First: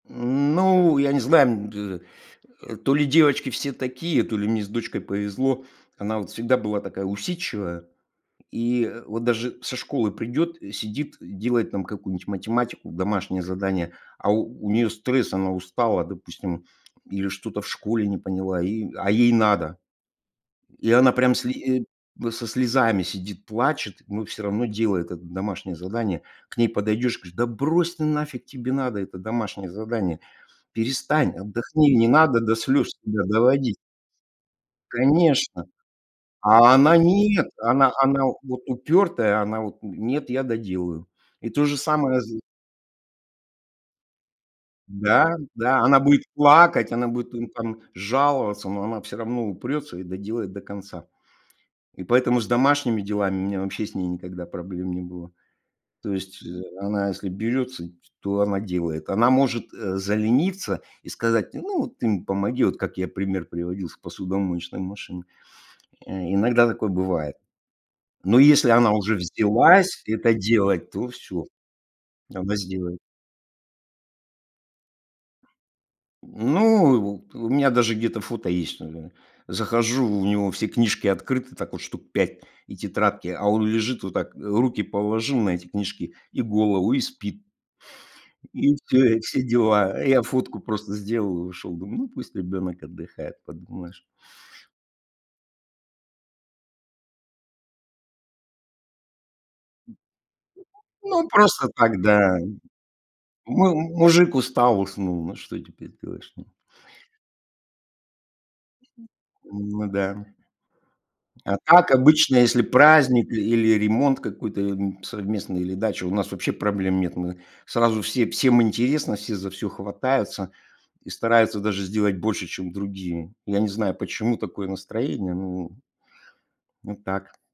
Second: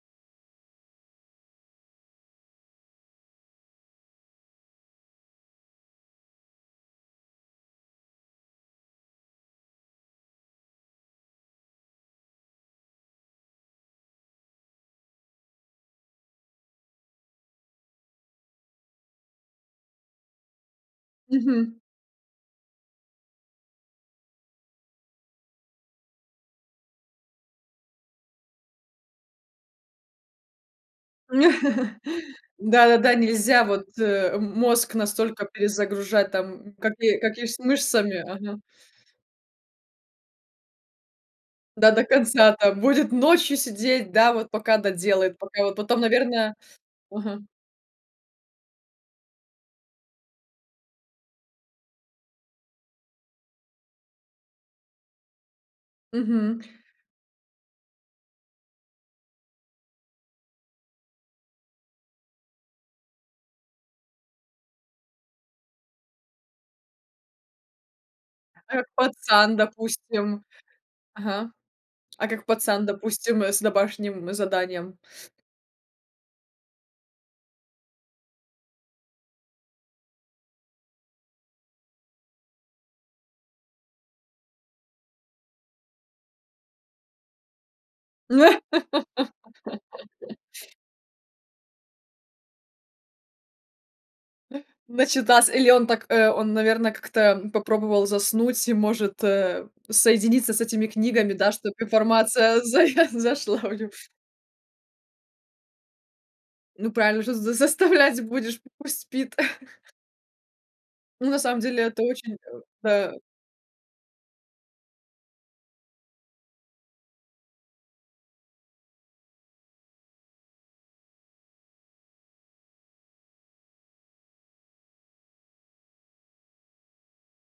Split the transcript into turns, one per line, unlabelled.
М, ну, я не знаю, бз э, то ли девочки все такие, то ли мне с дочкой повезло, она, вот, всегда была такая усидчивая, и вот даже со школы придёт, сидит, делает там какую-нибудь математику, домашнее задание, а у неё стресс, она устала, допустим, или что-то в школе не поняла и а ей надо. И она прям
Мгм.
сли э, со слезами сидит, плачет, но всё равно делает это домашнее задание. К ней подойдешь, говорю: "Да брось ты, нафиг тебе надо это домашнее задание? Перестань, отдохни, не надо до слез
Да-да-да,
себя
нельзя,
доводить".
вот, э, мозг настолько
Конечно!
перезагружать, там,
А она:
каки как
"Нет".
есть
Она
мышцами.
она вот упёртая, она вот: "Нет, я доделаю",- и то же
Да, до
самое з
конца там будет ночью сидеть, да, вот пока
Да,
доделает, пока вот
да. Она
потом,
будет
наверное
плакать, она будет,
ага.
там, жаловаться, но она всё равно упрётся и доделает до конца. И поэтому с домашними делами у меня вообще с ней никогда проблем не было. То есть
Мгм.
она если берётся, то она делает. Она может, э, залениться и сказать: "Ну, ты мне помоги". Вот как я пример приводил с посудомоечной машиной. Э, иногда такое бывает, но если
А как
она уже
пацан,
взялась это
допустим
делать, то всё,
ага. А как
она
пацан,
сделает.
допустим, с домашним заданием?
Ну, вот, у меня вот даже где-то фото есть: захожу, у него все книжки открыты, так вот, 5 штук, и тетрадки, а он лежит вот так, руки положил на эти книжки, и голову, и спит. И всё, и все дела. Я фотку просто сделал и ушел, думаю: "Ну, пусть ребенок отдыхает. Подумаешь".
Начитался или он так э, он, наверное, как-то попробовал заснуть и, может, э, соединиться с этими
Ну,
книгами, да,
просто
чтобы
так, да.
информация зая зашла в
Му
него.
мужик устал, уснул. На что теперь сделаешь, ну?
Ну, правильно, что ж, заставлять будешь, пусть спит.
Ну да.
Ну, на
А
самом деле
так,
это очень,
обычно, если
э, это
праздник, и или ремонт какой-то, м, совместный, или дача, у нас вообще проблем нет. Мы сразу все всем интересно, все за всё хватаются и стараются даже сделать больше, чем другие. Я не знаю, почему такое настроение, ну вот так.